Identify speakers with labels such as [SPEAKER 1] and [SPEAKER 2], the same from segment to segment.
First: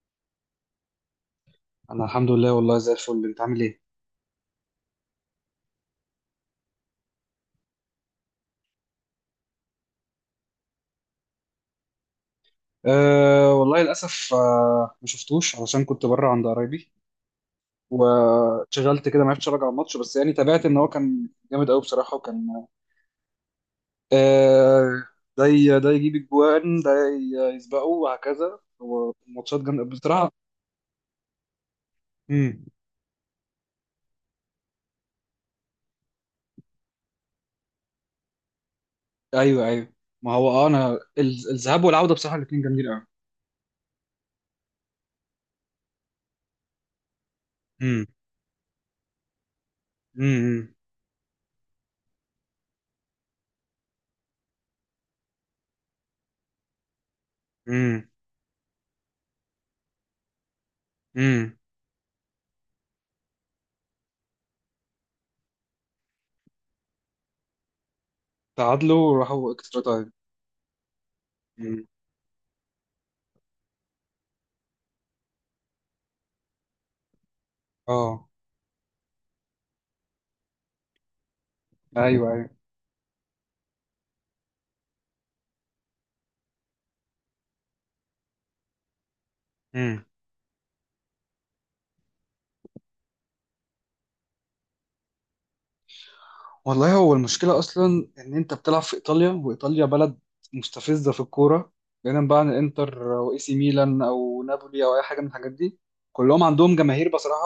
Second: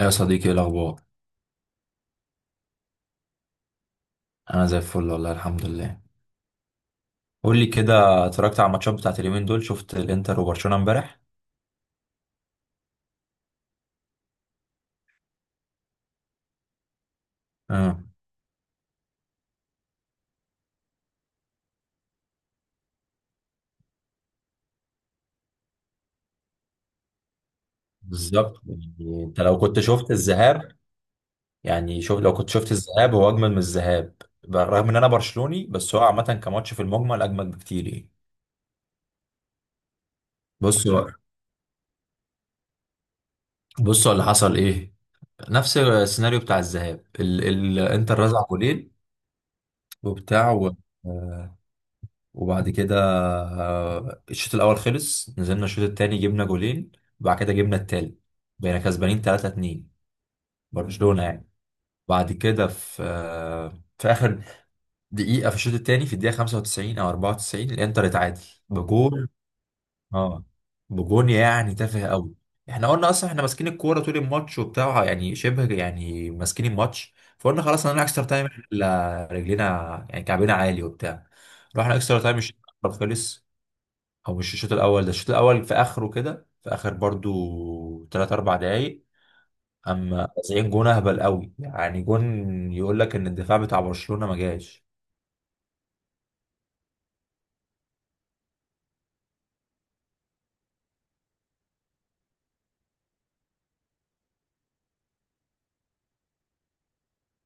[SPEAKER 1] يا صديقي، ايه الاخبار؟
[SPEAKER 2] انا الحمد لله، والله زي الفل. انت عامل ايه؟
[SPEAKER 1] انا زي الفل والله، الحمد لله. قول لي كده، اتفرجت على الماتشات بتاعت اليومين دول؟ شفت الانتر وبرشلونه امبارح؟
[SPEAKER 2] أه، والله للاسف. ما شفتوش علشان كنت بره عند قرايبي.
[SPEAKER 1] امم
[SPEAKER 2] وشغلت كده ما عرفتش اراجع الماتش، بس يعني تابعت ان هو كان جامد قوي بصراحه. وكان أه ده يجيب الجوان، يسبقه، وهكذا.
[SPEAKER 1] بالظبط.
[SPEAKER 2] هو
[SPEAKER 1] يعني انت لو
[SPEAKER 2] ماتشات
[SPEAKER 1] كنت
[SPEAKER 2] جامده
[SPEAKER 1] شفت
[SPEAKER 2] بصراحه.
[SPEAKER 1] الذهاب، يعني شوف، لو كنت
[SPEAKER 2] امم.
[SPEAKER 1] شفت الذهاب هو اجمل من الذهاب. بالرغم ان انا برشلوني، بس هو عامه كماتش في المجمل اجمل بكتير يعني.
[SPEAKER 2] ايوه، ايوه. ما هو، انا...
[SPEAKER 1] بص بقى،
[SPEAKER 2] الذهاب والعوده بصراحه الاثنين جامدين قوي.
[SPEAKER 1] بص، هو اللي حصل ايه؟ نفس السيناريو بتاع الذهاب.
[SPEAKER 2] امم.
[SPEAKER 1] الانتر رزع جولين وبتاع و...
[SPEAKER 2] امم.
[SPEAKER 1] وبعد كده الشوط الاول خلص، نزلنا الشوط التاني جبنا جولين، وبعد كده جبنا
[SPEAKER 2] امم.
[SPEAKER 1] التالت. بقينا كسبانين 3-2، برشلونة يعني.
[SPEAKER 2] امم.
[SPEAKER 1] بعد كده في في اخر دقيقة في الشوط التاني، في الدقيقة 95 او 94 الانتر اتعادل
[SPEAKER 2] تعادلوا
[SPEAKER 1] بجول.
[SPEAKER 2] وراحوا اكسترا تايم.
[SPEAKER 1] اه بجول يعني
[SPEAKER 2] امم.
[SPEAKER 1] تافه قوي. احنا قلنا اصلا احنا ماسكين الكورة طول الماتش وبتاع، يعني شبه، يعني ماسكين الماتش، فقلنا خلاص هنعمل اكسترا
[SPEAKER 2] اه.
[SPEAKER 1] تايم، إحنا رجلينا يعني كعبنا عالي وبتاع. رحنا اكسترا تايم،
[SPEAKER 2] ايوه،
[SPEAKER 1] الشوط الأول خلص. هو مش الشوط الاول ده، الشوط الاول في اخره كده، في اخر برضو 3 4 دقايق،
[SPEAKER 2] ايوه.
[SPEAKER 1] اما 90 جون اهبل قوي يعني، جون يقول لك ان الدفاع بتاع برشلونة ما جاش.
[SPEAKER 2] والله، هو المشكلة أصلا إن أنت بتلعب في إيطاليا، وإيطاليا بلد مستفزة في الكورة. بعيدا بقى عن الإنتر وإي سي ميلان أو نابولي أو أي حاجة من الحاجات دي، كلهم عندهم جماهير بصراحة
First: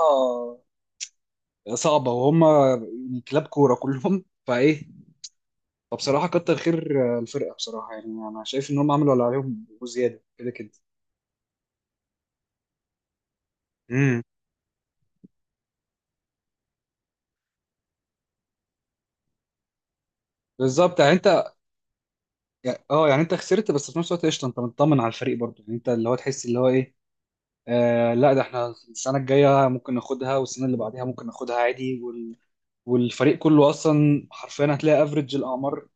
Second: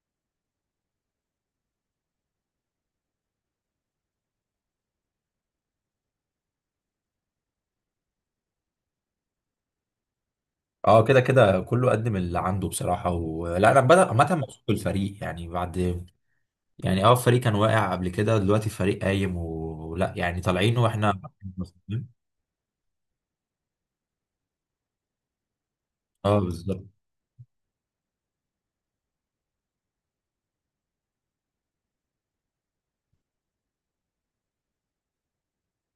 [SPEAKER 2] صعبة. وهم يعني كلاب كورة كلهم فإيه، فبصراحة كتر خير الفرقة بصراحة، يعني أنا شايف إن هم عملوا اللي عليهم وزيادة كده كده.
[SPEAKER 1] اه، كده كده كله قدم اللي عنده بصراحة، ولا انا بدأ
[SPEAKER 2] امم.
[SPEAKER 1] عامة مبسوط بالفريق يعني بعد. يعني اه، الفريق كان واقع قبل كده، دلوقتي الفريق قايم، ولا يعني طالعين
[SPEAKER 2] بالظبط يعني
[SPEAKER 1] واحنا.
[SPEAKER 2] أنت... أه، يعني أنت خسرت، بس في نفس الوقت قشطة، أنت مطمن على الفريق برضه، يعني أنت اللي هو
[SPEAKER 1] اه
[SPEAKER 2] تحس اللي هو
[SPEAKER 1] بالظبط.
[SPEAKER 2] إيه. آه لا، ده احنا السنة الجاية ممكن ناخدها، والسنة اللي بعدها ممكن ناخدها عادي. والفريق كله أصلا حرفيا هتلاقي افريج الأعمار.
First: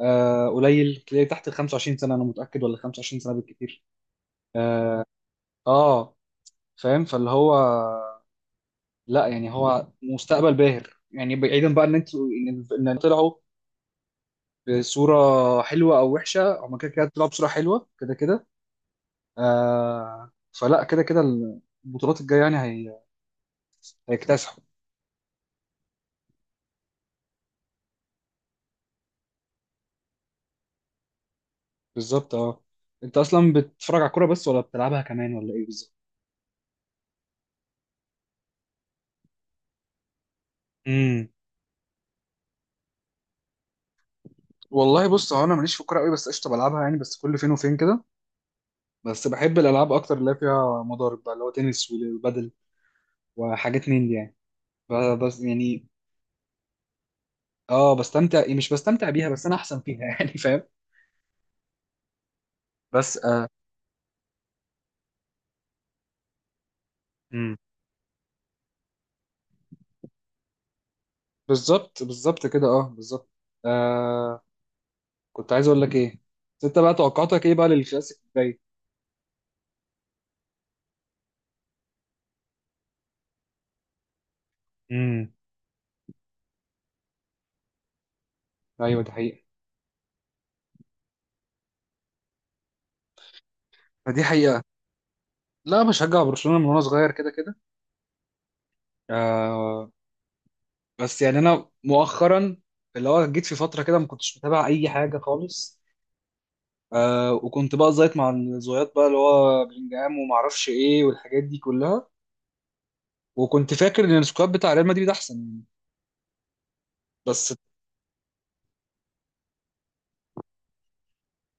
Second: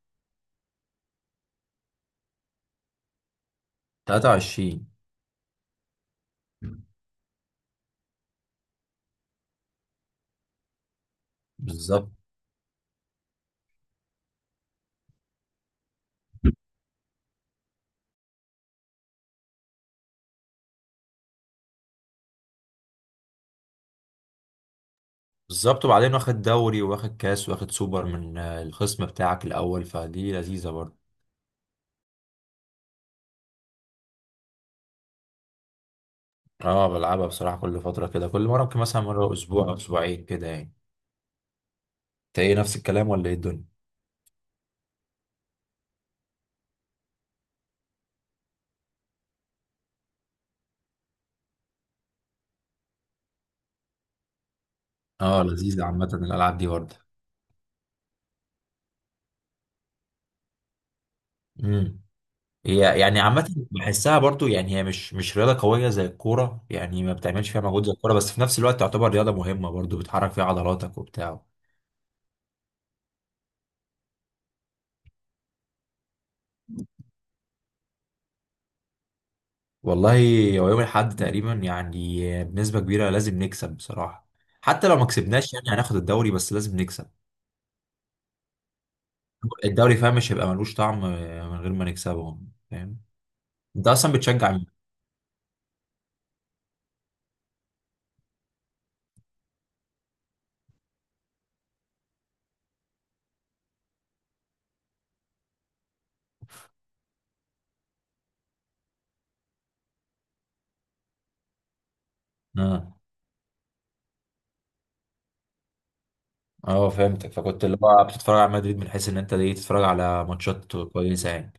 [SPEAKER 2] قليل تلاقي تحت ال 25 سنة، أنا متأكد، ولا 25 سنة بالكتير.
[SPEAKER 1] 23.
[SPEAKER 2] اه. آه، فاهم. فاللي هو لا، يعني هو مستقبل باهر، يعني بعيدا بقى ان
[SPEAKER 1] بالظبط
[SPEAKER 2] انتوا إن طلعوا بصورة حلوة او وحشة، هما كده كده طلعوا بصورة حلوة كده كده. فلا، كده كده. البطولات الجاية يعني هيكتسحوا.
[SPEAKER 1] بالظبط. وبعدين واخد دوري واخد كاس واخد سوبر من الخصم بتاعك الاول، فدي لذيذة برضه.
[SPEAKER 2] بالظبط. اه انت اصلا بتتفرج على الكوره بس، ولا بتلعبها كمان، ولا ايه بالظبط؟
[SPEAKER 1] اه، بلعبها بصراحة كل فترة كده، كل مرة ممكن مثلا مرة اسبوع او اسبوعين كده يعني.
[SPEAKER 2] امم.
[SPEAKER 1] انت ايه نفس الكلام ولا ايه الدنيا؟
[SPEAKER 2] والله بص، هو انا ماليش في الكوره قوي، بس قشطه بلعبها يعني، بس كل فين وفين كده. بس بحب الالعاب اكتر اللي هي فيها مضارب بقى، اللي هو تنس وبادل وحاجات من دي يعني، بس
[SPEAKER 1] اه لذيذة
[SPEAKER 2] يعني.
[SPEAKER 1] عامة الالعاب دي برضه.
[SPEAKER 2] اه، بستمتع، يعني مش بستمتع بيها بس انا احسن فيها يعني فاهم.
[SPEAKER 1] امم. هي يعني
[SPEAKER 2] بس آه
[SPEAKER 1] عامة بحسها برضه، يعني هي مش رياضة قوية زي الكورة، يعني ما بتعملش
[SPEAKER 2] امم.
[SPEAKER 1] فيها مجهود زي الكورة، بس في نفس الوقت تعتبر رياضة مهمة برضه، بتحرك فيها عضلاتك وبتاع.
[SPEAKER 2] بالظبط، بالظبط كده. اه، بالظبط. آه كنت عايز اقول لك ايه. بس انت بقى، توقعاتك ايه بقى للكلاسيك الجاي؟
[SPEAKER 1] والله، هو يوم الأحد تقريبا، يعني بنسبة كبيرة لازم نكسب بصراحة، حتى لو ما
[SPEAKER 2] امم.
[SPEAKER 1] كسبناش يعني هناخد الدوري، بس لازم نكسب
[SPEAKER 2] ايوه، دي حقيقة.
[SPEAKER 1] الدوري. فاهم؟ مش هيبقى ملوش طعم من غير ما نكسبه. فاهم؟ انت اصلا
[SPEAKER 2] فدي
[SPEAKER 1] بتشجع؟
[SPEAKER 2] حقيقة. لا، بشجع برشلونة من وانا صغير كده كده. آه بس يعني انا مؤخرا، اللي هو جيت في فترة كده ما كنتش متابع اي حاجة خالص. وكنت بقى زيط مع الزويات بقى، اللي هو بلينجهام وما اعرفش ايه والحاجات دي كلها.
[SPEAKER 1] اه
[SPEAKER 2] وكنت فاكر ان السكواد بتاع ريال مدريد احسن يعني.
[SPEAKER 1] اه، فهمتك،
[SPEAKER 2] بس
[SPEAKER 1] فكنت اللي هو بتتفرج على مدريد من حيث ان انت ليه تتفرج على ماتشات كويسه يعني.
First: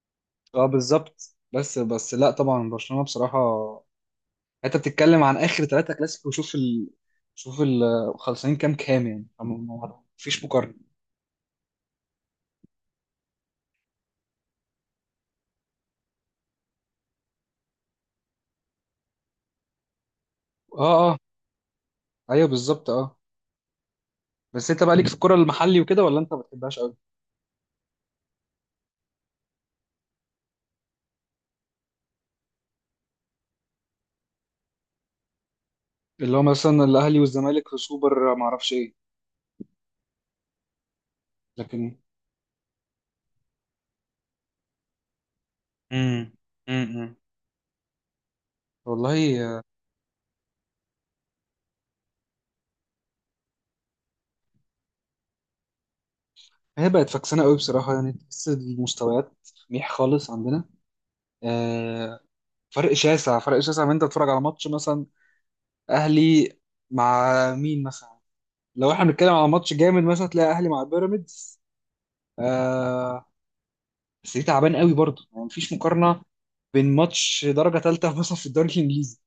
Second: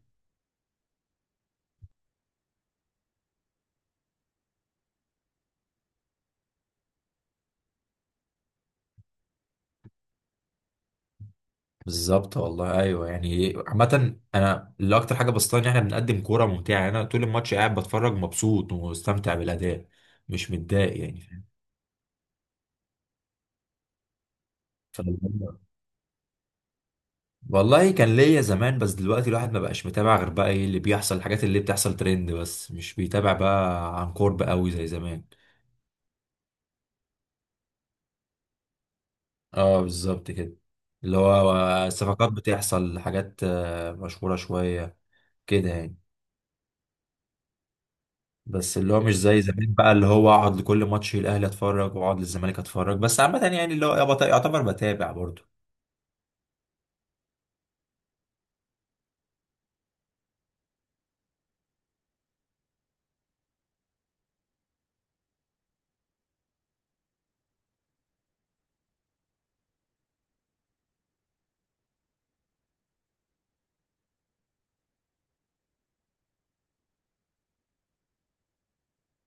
[SPEAKER 2] اه بالظبط. بس لا، طبعا برشلونة بصراحة. انت بتتكلم عن اخر 3 كلاسيكو، شوف ال... خلصانين كام كام يعني. مفيش مقارنة.
[SPEAKER 1] بالظبط والله، ايوه، يعني عامه انا اللي اكتر حاجه بسطاني ان احنا بنقدم كوره ممتعه، يعني انا طول الماتش قاعد بتفرج مبسوط ومستمتع بالاداء، مش
[SPEAKER 2] اه،
[SPEAKER 1] متضايق
[SPEAKER 2] اه،
[SPEAKER 1] يعني. فاهم؟
[SPEAKER 2] ايوه. بالظبط. اه. بس انت بقى
[SPEAKER 1] ف-
[SPEAKER 2] ليك في الكرة المحلي وكده، ولا انت ما بتحبهاش قوي؟
[SPEAKER 1] والله كان ليا زمان، بس دلوقتي الواحد ما بقاش متابع غير بقى ايه اللي بيحصل، الحاجات اللي بتحصل ترند، بس مش بيتابع بقى عن قرب قوي زي زمان.
[SPEAKER 2] اللي هو مثلا الاهلي والزمالك في سوبر، ما اعرفش ايه.
[SPEAKER 1] اه بالظبط كده، اللي هو
[SPEAKER 2] لكن...
[SPEAKER 1] صفقات بتحصل، حاجات مشهورة شوية كده يعني،
[SPEAKER 2] امم. امم.
[SPEAKER 1] بس اللي هو مش
[SPEAKER 2] والله.
[SPEAKER 1] زي زمان بقى، اللي هو اقعد لكل ماتش الاهلي اتفرج واقعد للزمالك اتفرج، بس عامة يعني اللي هو يعتبر بتابع برضو.
[SPEAKER 2] هي بقت فكسانة قوي بصراحة، يعني تحس المستويات ميح خالص عندنا. آه، فرق شاسع، فرق شاسع من انت تتفرج على ماتش مثلا اهلي مع مين مثلا؟ لو احنا بنتكلم على ماتش جامد مثلا، تلاقي اهلي مع بيراميدز. آه، بس دي تعبان قوي برضه، يعني مفيش مقارنة بين ماتش درجة تالتة مثلا في الدوري الانجليزي.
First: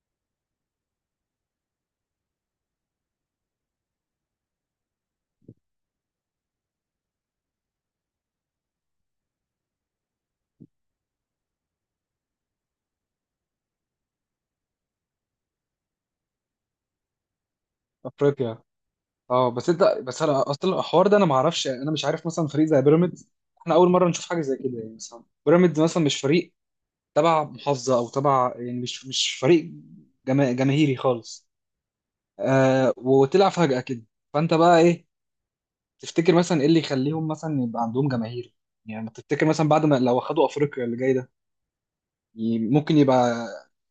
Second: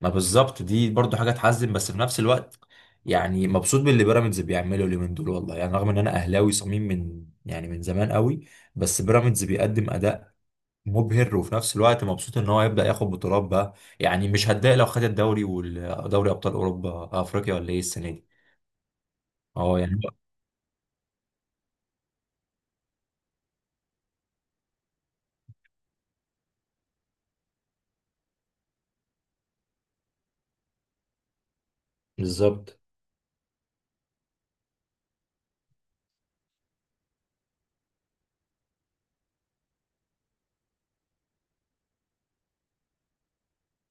[SPEAKER 1] ما بالظبط، دي برضو حاجة تحزن بس في نفس الوقت يعني مبسوط باللي بيراميدز بيعمله اليومين دول والله، يعني رغم ان انا اهلاوي صميم من يعني من زمان قوي، بس بيراميدز بيقدم اداء مبهر، وفي نفس الوقت مبسوط ان هو هيبدأ ياخد بطولات بقى، يعني مش هتضايق لو خد الدوري ودوري ابطال اوروبا، افريقيا ولا ايه السنه دي.
[SPEAKER 2] افريقيا. اه. بس
[SPEAKER 1] اه
[SPEAKER 2] انت
[SPEAKER 1] يعني
[SPEAKER 2] بس انا اصلا الحوار ده انا ما اعرفش، يعني انا مش عارف مثلا فريق زي بيراميدز. احنا اول مره نشوف حاجه زي كده، يعني مثلا بيراميدز مثلا مش فريق تبع محافظه او تبع، يعني مش فريق جماهيري خالص.
[SPEAKER 1] بالظبط.
[SPEAKER 2] وطلع فجاه كده. فانت بقى ايه تفتكر مثلا؟ ايه اللي يخليهم مثلا يبقى عندهم جماهير؟ يعني ما تفتكر مثلا بعد ما لو خدوا افريقيا اللي جاي ده، ممكن يبقى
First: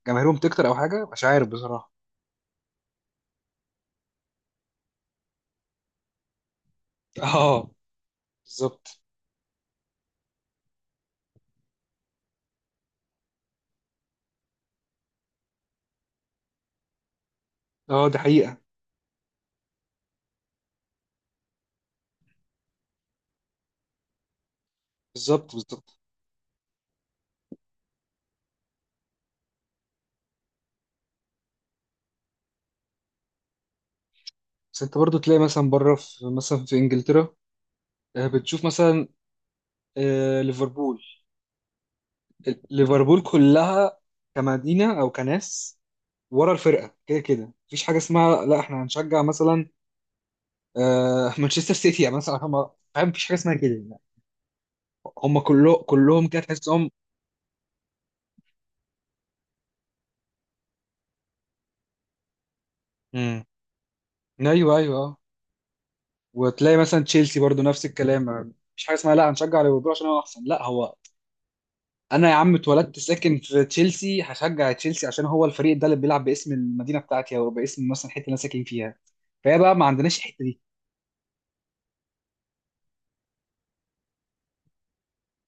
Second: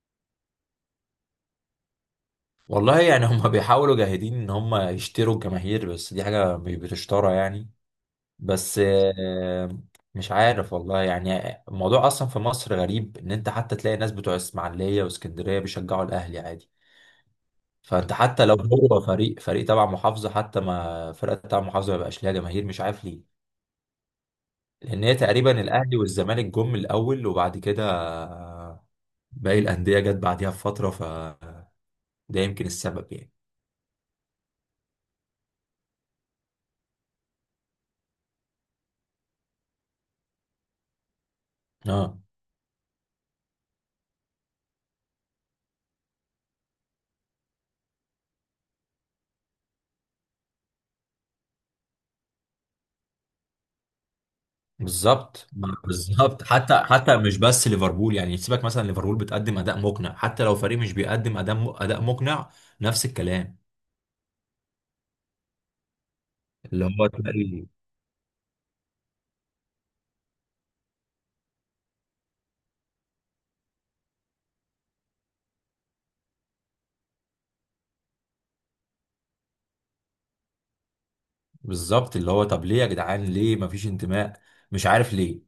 [SPEAKER 2] جماهيرهم تكتر او حاجه، مش عارف بصراحه.
[SPEAKER 1] والله يعني هم بيحاولوا جاهدين ان هم يشتروا الجماهير، بس دي حاجة مش بتشترى يعني.
[SPEAKER 2] اه،
[SPEAKER 1] بس
[SPEAKER 2] بالظبط.
[SPEAKER 1] مش عارف والله. يعني الموضوع اصلا في مصر غريب، ان انت حتى تلاقي ناس بتوع اسماعيلية واسكندرية بيشجعوا الاهلي عادي.
[SPEAKER 2] اه،
[SPEAKER 1] فانت
[SPEAKER 2] دي
[SPEAKER 1] حتى لو
[SPEAKER 2] حقيقه.
[SPEAKER 1] هو فريق تبع محافظة، حتى ما فرقة تبع محافظة ما يبقاش ليها جماهير، مش عارف ليه. لان هي
[SPEAKER 2] بالظبط،
[SPEAKER 1] تقريبا
[SPEAKER 2] بالظبط.
[SPEAKER 1] الاهلي والزمالك جم الاول، وبعد كده باقي الانديه جت بعديها بفتره، فده يمكن السبب يعني.
[SPEAKER 2] بس انت برضو تلاقي مثلا بره، في انجلترا. بتشوف مثلا ليفربول.
[SPEAKER 1] اه
[SPEAKER 2] ليفربول كلها كمدينه او كناس ورا الفرقه كده كده. مفيش حاجه اسمها لا احنا هنشجع مثلا مانشستر سيتي يعني مثلا. هم فاهم، مفيش حاجه اسمها كده يعني. هم
[SPEAKER 1] بالظبط
[SPEAKER 2] كله كلهم كده
[SPEAKER 1] بالظبط، حتى
[SPEAKER 2] تحسهم.
[SPEAKER 1] حتى مش بس ليفربول يعني، سيبك مثلا ليفربول بتقدم اداء مقنع، حتى لو فريق مش بيقدم اداء مقنع، نفس
[SPEAKER 2] امم.
[SPEAKER 1] الكلام.
[SPEAKER 2] ايوه، ايوه، اه. وتلاقي
[SPEAKER 1] اللي
[SPEAKER 2] مثلا
[SPEAKER 1] هو
[SPEAKER 2] تشيلسي برضو
[SPEAKER 1] تلاقي
[SPEAKER 2] نفس الكلام. مفيش حاجه اسمها لا هنشجع ليفربول عشان هو احسن. لا، هو انا يا عم اتولدت ساكن في تشيلسي، هشجع تشيلسي عشان هو الفريق ده اللي بيلعب باسم المدينه بتاعتي او باسم مثلا الحته اللي انا ساكن فيها. فهي بقى ما عندناش الحته دي.
[SPEAKER 1] بالظبط، اللي هو طب ليه يا جدعان؟ ليه ما فيش انتماء؟ مش عارف ليه.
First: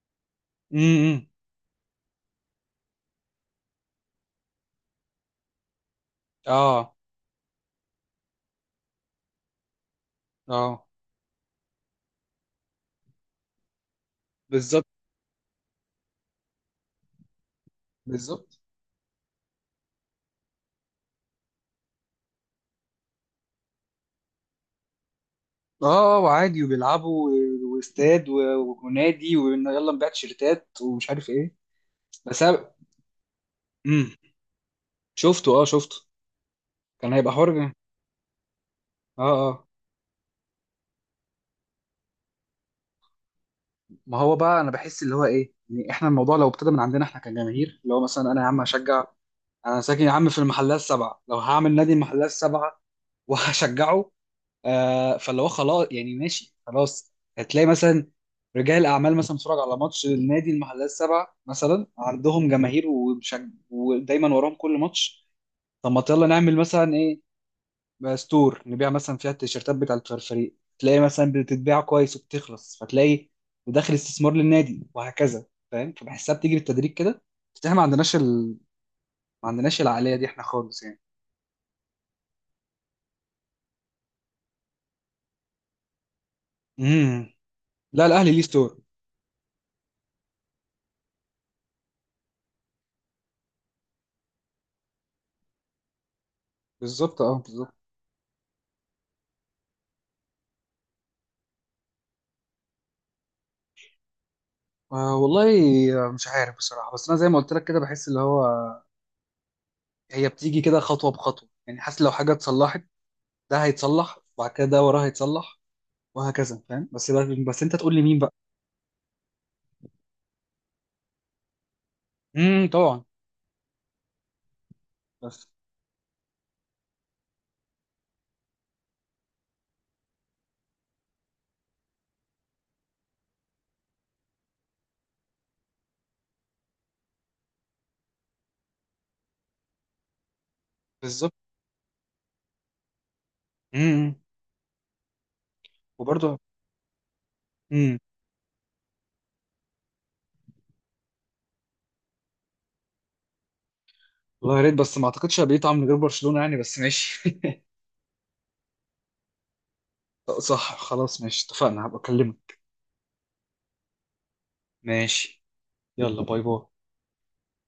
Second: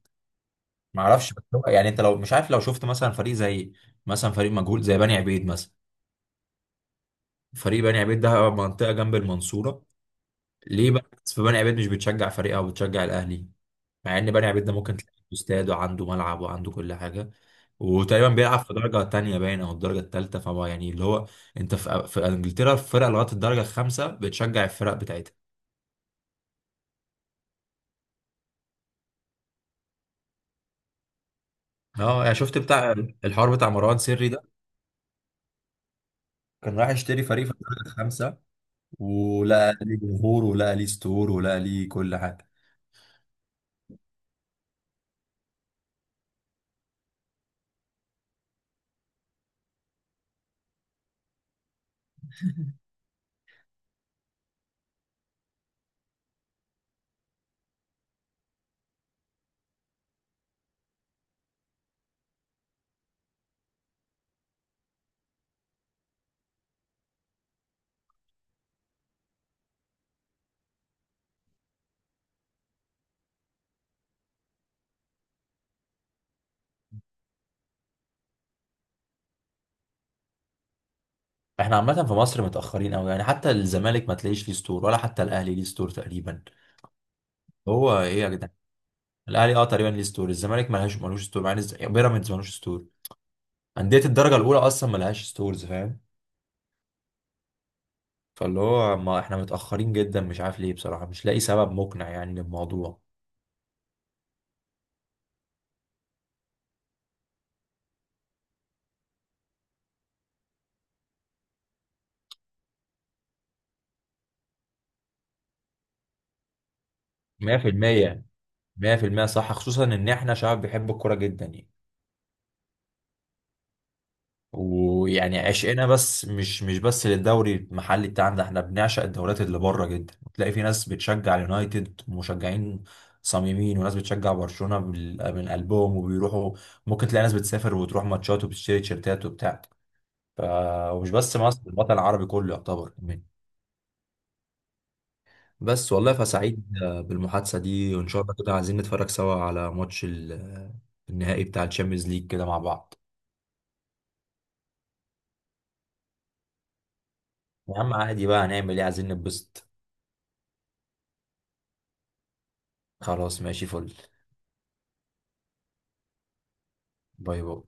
[SPEAKER 1] ما
[SPEAKER 2] امم.
[SPEAKER 1] اعرفش، يعني انت لو مش عارف، لو شفت مثلا فريق زي، مثلا فريق مجهول زي بني عبيد مثلا.
[SPEAKER 2] اه،
[SPEAKER 1] فريق بني عبيد ده منطقة جنب المنصورة.
[SPEAKER 2] اه،
[SPEAKER 1] ليه بقى الناس في بني عبيد مش بتشجع فريقها وبتشجع الأهلي؟ مع إن بني عبيد ده
[SPEAKER 2] بالظبط،
[SPEAKER 1] ممكن تلاقي عنده استاد وعنده ملعب وعنده كل حاجة، وتقريبا بيلعب
[SPEAKER 2] بالظبط،
[SPEAKER 1] في درجة تانية باين أو الدرجة التالتة، فهو يعني اللي هو أنت في إنجلترا الفرق لغاية الدرجة الخامسة بتشجع الفرق بتاعتها.
[SPEAKER 2] اه. وعادي وبيلعبوا واستاد ونادي، ويلا نبيع تيشيرتات ومش عارف ايه.
[SPEAKER 1] اه يعني
[SPEAKER 2] بس
[SPEAKER 1] شفت
[SPEAKER 2] أنا-
[SPEAKER 1] بتاع الحوار بتاع مروان
[SPEAKER 2] امم.
[SPEAKER 1] سري ده؟
[SPEAKER 2] شفته، اه شفته.
[SPEAKER 1] كان رايح
[SPEAKER 2] كان
[SPEAKER 1] يشتري
[SPEAKER 2] هيبقى
[SPEAKER 1] فريق في
[SPEAKER 2] حر.
[SPEAKER 1] الدرجة الخامسة،
[SPEAKER 2] اه، اه.
[SPEAKER 1] ولقى ليه جمهور ولقى ليه ستور ولقى ليه كل حاجة.
[SPEAKER 2] ما هو بقى انا بحس اللي هو ايه، يعني احنا الموضوع لو ابتدى من عندنا احنا كجماهير، اللي هو مثلا انا يا عم هشجع. انا ساكن يا عم في المحلات السبعه، لو هعمل نادي المحلات السبعه وهشجعه. فاللي هو خلاص يعني ماشي. خلاص هتلاقي مثلا رجال اعمال مثلا بتتفرج على ماتش النادي المحلات السبعه مثلا، عندهم جماهير ودايما وراهم كل ماتش. طب ما يلا نعمل مثلا ايه؟ بقى ستور نبيع مثلا فيها التيشيرتات بتاعه الفريق، تلاقي مثلا بتتباع كويس وبتخلص. فتلاقي وداخل استثمار للنادي وهكذا، فاهم. فبحسها بتيجي بالتدريج كده. بس احنا ما عندناش ما عندناش العقليه دي احنا خالص يعني.
[SPEAKER 1] احنا عامة في مصر متأخرين أوي، يعني حتى الزمالك ما تلاقيش ليه ستور، ولا حتى الأهلي ليه ستور تقريبا.
[SPEAKER 2] امم.
[SPEAKER 1] هو
[SPEAKER 2] لا،
[SPEAKER 1] إيه يا
[SPEAKER 2] الاهلي ليه
[SPEAKER 1] جدعان؟
[SPEAKER 2] ستور.
[SPEAKER 1] الأهلي أه تقريبا ليه ستور، الزمالك ملهاش ملوش ستور، مع إن بيراميدز ملوش ستور. أندية الدرجة الأولى أصلا ملهاش ستورز، فاهم؟
[SPEAKER 2] بالظبط، اه، بالظبط.
[SPEAKER 1] فاللي هو ما احنا متأخرين جدا، مش عارف ليه بصراحة، مش لاقي سبب مقنع يعني للموضوع.
[SPEAKER 2] والله. مش عارف بصراحه، بس انا زي ما قلت لك كده بحس اللي هو هي بتيجي كده خطوه بخطوه، يعني حاسس لو حاجه اتصلحت، ده هيتصلح، وبعد كده ده وراه هيتصلح، وهكذا فاهم. بس بقى، بس انت تقول لي مين
[SPEAKER 1] 100%
[SPEAKER 2] بقى.
[SPEAKER 1] 100% صح، خصوصا إن احنا شعب بيحب الكورة جدا يعني،
[SPEAKER 2] امم. طبعا.
[SPEAKER 1] ويعني
[SPEAKER 2] بس.
[SPEAKER 1] عشقنا بس مش بس للدوري المحلي بتاعنا، ده احنا بنعشق الدوريات اللي بره جدا، وتلاقي في ناس بتشجع اليونايتد مشجعين صميمين، وناس بتشجع برشلونة من قلبهم وبيروحوا. ممكن تلاقي ناس بتسافر وتروح ماتشات وبتشتري تيشيرتات وبتاع. ف... ومش
[SPEAKER 2] بالظبط.
[SPEAKER 1] بس مصر، الوطن العربي كله يعتبر كمان.
[SPEAKER 2] امم.
[SPEAKER 1] بس والله
[SPEAKER 2] وبرضه.
[SPEAKER 1] فسعيد بالمحادثة دي،
[SPEAKER 2] امم.
[SPEAKER 1] وإن شاء الله كده عايزين نتفرج سوا على ماتش النهائي بتاع الشامبيونز ليج كده مع بعض.
[SPEAKER 2] والله يا ريت، بس ما اعتقدش هبقى طعم من غير برشلونه يعني، بس ماشي.
[SPEAKER 1] يا عم عادي بقى، هنعمل ايه، عايزين نتبسط.
[SPEAKER 2] صح. خلاص، ماشي، اتفقنا. هبقى اكلمك.
[SPEAKER 1] خلاص ماشي، فل.
[SPEAKER 2] ماشي. يلا، باي باي.
[SPEAKER 1] باي باي.